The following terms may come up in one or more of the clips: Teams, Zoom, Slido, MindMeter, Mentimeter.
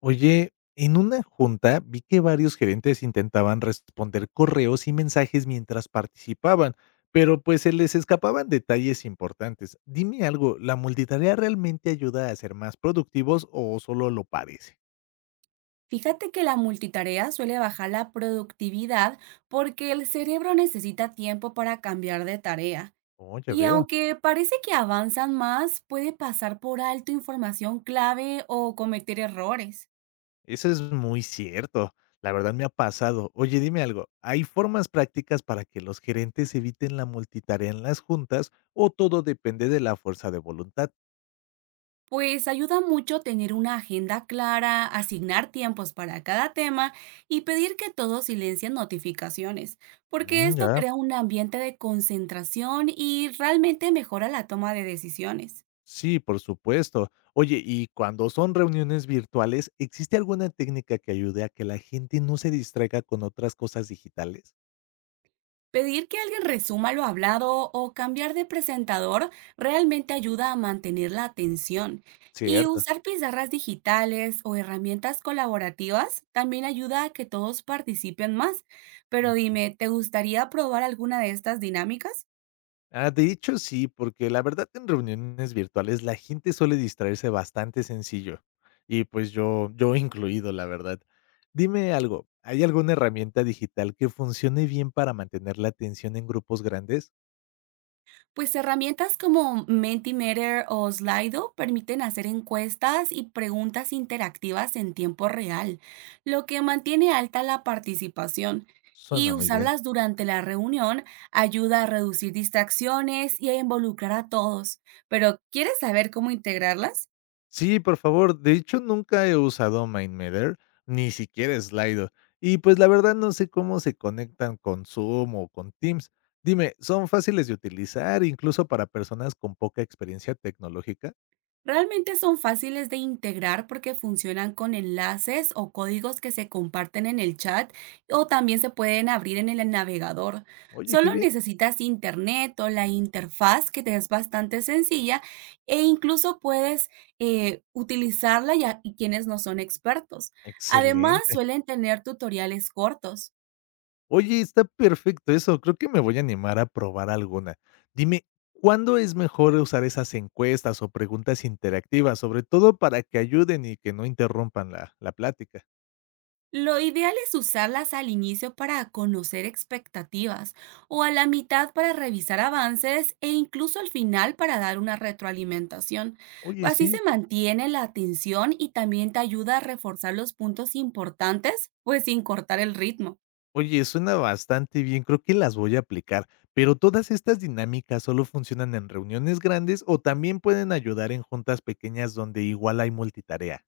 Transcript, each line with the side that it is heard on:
left: Oye, en una junta vi que varios gerentes intentaban responder correos y mensajes mientras participaban, pero pues se les escapaban detalles importantes. Dime algo, ¿la multitarea realmente ayuda a ser más productivos o solo lo parece?
right: Fíjate que la multitarea suele bajar la productividad porque el cerebro necesita tiempo para cambiar de tarea.
left: Oh, ya
right: Y
left: veo.
right: aunque parece que avanzan más, puede pasar por alto información clave o cometer errores.
left: Eso es muy cierto. La verdad me ha pasado. Oye, dime algo, ¿hay formas prácticas para que los gerentes eviten la multitarea en las juntas o todo depende de la fuerza de voluntad?
right: Pues ayuda mucho tener una agenda clara, asignar tiempos para cada tema y pedir que todos silencien notificaciones, porque
left: Mm,
right: esto
left: ya.
right: crea un ambiente de concentración y realmente mejora la toma de decisiones.
left: Sí, por supuesto. Oye, y cuando son reuniones virtuales, ¿existe alguna técnica que ayude a que la gente no se distraiga con otras cosas digitales?
right: Pedir que alguien resuma lo hablado o cambiar de presentador realmente ayuda a mantener la atención. Y
left: Cierto.
right: usar pizarras digitales o herramientas colaborativas también ayuda a que todos participen más. Pero
left: Mm.
right: dime, ¿te gustaría probar alguna de estas dinámicas?
left: Ah, de hecho, sí, porque la verdad en reuniones virtuales la gente suele distraerse bastante sencillo. Y pues yo incluido, la verdad. Dime algo, ¿hay alguna herramienta digital que funcione bien para mantener la atención en grupos grandes?
right: Pues herramientas como Mentimeter o Slido permiten hacer encuestas y preguntas interactivas en tiempo real, lo que mantiene alta la participación.
left: Suena
right: Y
left: muy bien.
right: usarlas durante la reunión ayuda a reducir distracciones y a involucrar a todos. Pero, ¿quieres saber cómo integrarlas?
left: Sí, por favor. De hecho, nunca he usado MindMeter, ni siquiera Slido. Y pues la verdad no sé cómo se conectan con Zoom o con Teams. Dime, ¿son fáciles de utilizar incluso para personas con poca experiencia tecnológica?
right: Realmente son fáciles de integrar porque funcionan con enlaces o códigos que se comparten en el chat o también se pueden abrir en el navegador.
left: Oye, qué
right: Solo
left: bien.
right: necesitas internet o la interfaz que te es bastante sencilla e incluso puedes utilizarla y quienes no son expertos. Además,
left: Excelente.
right: suelen tener tutoriales cortos.
left: Oye, está perfecto eso. Creo que me voy a animar a probar alguna. Dime, ¿cuándo es mejor usar esas encuestas o preguntas interactivas, sobre todo para que ayuden y que no interrumpan la plática?
right: Lo ideal es usarlas al inicio para conocer expectativas o a la mitad para revisar avances e incluso al final para dar una retroalimentación.
left: Oye,
right: Así
left: sí.
right: se mantiene la atención y también te ayuda a reforzar los puntos importantes, pues sin cortar el ritmo.
left: Oye, suena bastante bien, creo que las voy a aplicar, pero ¿todas estas dinámicas solo funcionan en reuniones grandes o también pueden ayudar en juntas pequeñas donde igual hay multitarea?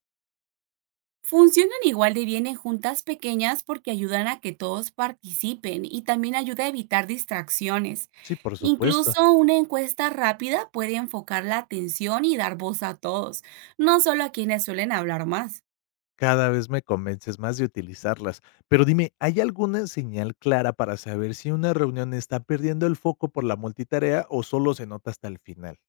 right: Funcionan igual de bien en juntas pequeñas porque ayudan a que todos participen y también ayuda a evitar distracciones.
left: Sí, por supuesto,
right: Incluso una encuesta rápida puede enfocar la atención y dar voz a todos, no solo a quienes suelen hablar más.
left: cada vez me convences más de utilizarlas, pero dime, ¿hay alguna señal clara para saber si una reunión está perdiendo el foco por la multitarea o solo se nota hasta el final?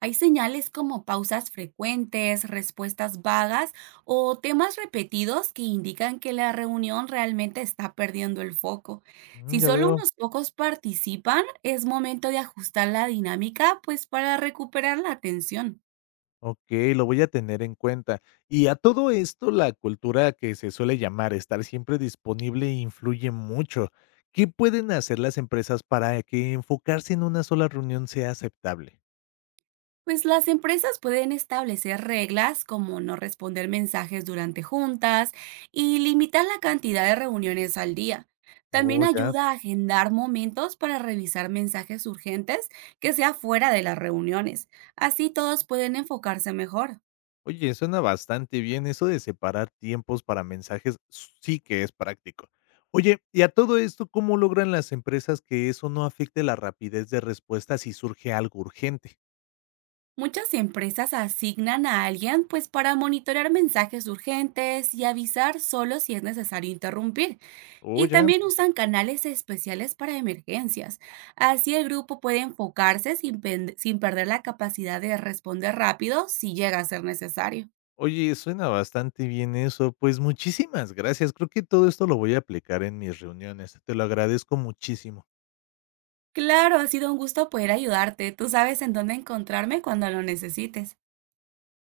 right: Hay señales como pausas frecuentes, respuestas vagas o temas repetidos que indican que la reunión realmente está perdiendo el foco.
left: Mm,
right: Si
left: ya
right: solo
left: veo.
right: unos pocos participan, es momento de ajustar la dinámica, pues para recuperar la atención.
left: Okey, lo voy a tener en cuenta. Y a todo esto, la cultura que se suele llamar estar siempre disponible influye mucho. ¿Qué pueden hacer las empresas para que enfocarse en una sola reunión sea aceptable?
right: Pues las empresas pueden establecer reglas como no responder mensajes durante juntas y limitar la cantidad de reuniones al día. También
left: Oh, ya.
right: ayuda a agendar momentos para revisar mensajes urgentes que sea fuera de las reuniones. Así todos pueden enfocarse mejor.
left: Oye, suena bastante bien eso de separar tiempos para mensajes, sí que es práctico. Oye, y a todo esto, ¿cómo logran las empresas que eso no afecte la rapidez de respuesta si surge algo urgente?
right: Muchas empresas asignan a alguien pues para monitorear mensajes urgentes y avisar solo si es necesario interrumpir.
left: Oh,
right: Y
left: ya.
right: también usan canales especiales para emergencias. Así el grupo puede enfocarse sin, sin perder la capacidad de responder rápido si llega a ser necesario.
left: Oye, suena bastante bien eso. Pues muchísimas gracias. Creo que todo esto lo voy a aplicar en mis reuniones. Te lo agradezco muchísimo.
right: Claro, ha sido un gusto poder ayudarte. Tú sabes en dónde encontrarme cuando lo necesites.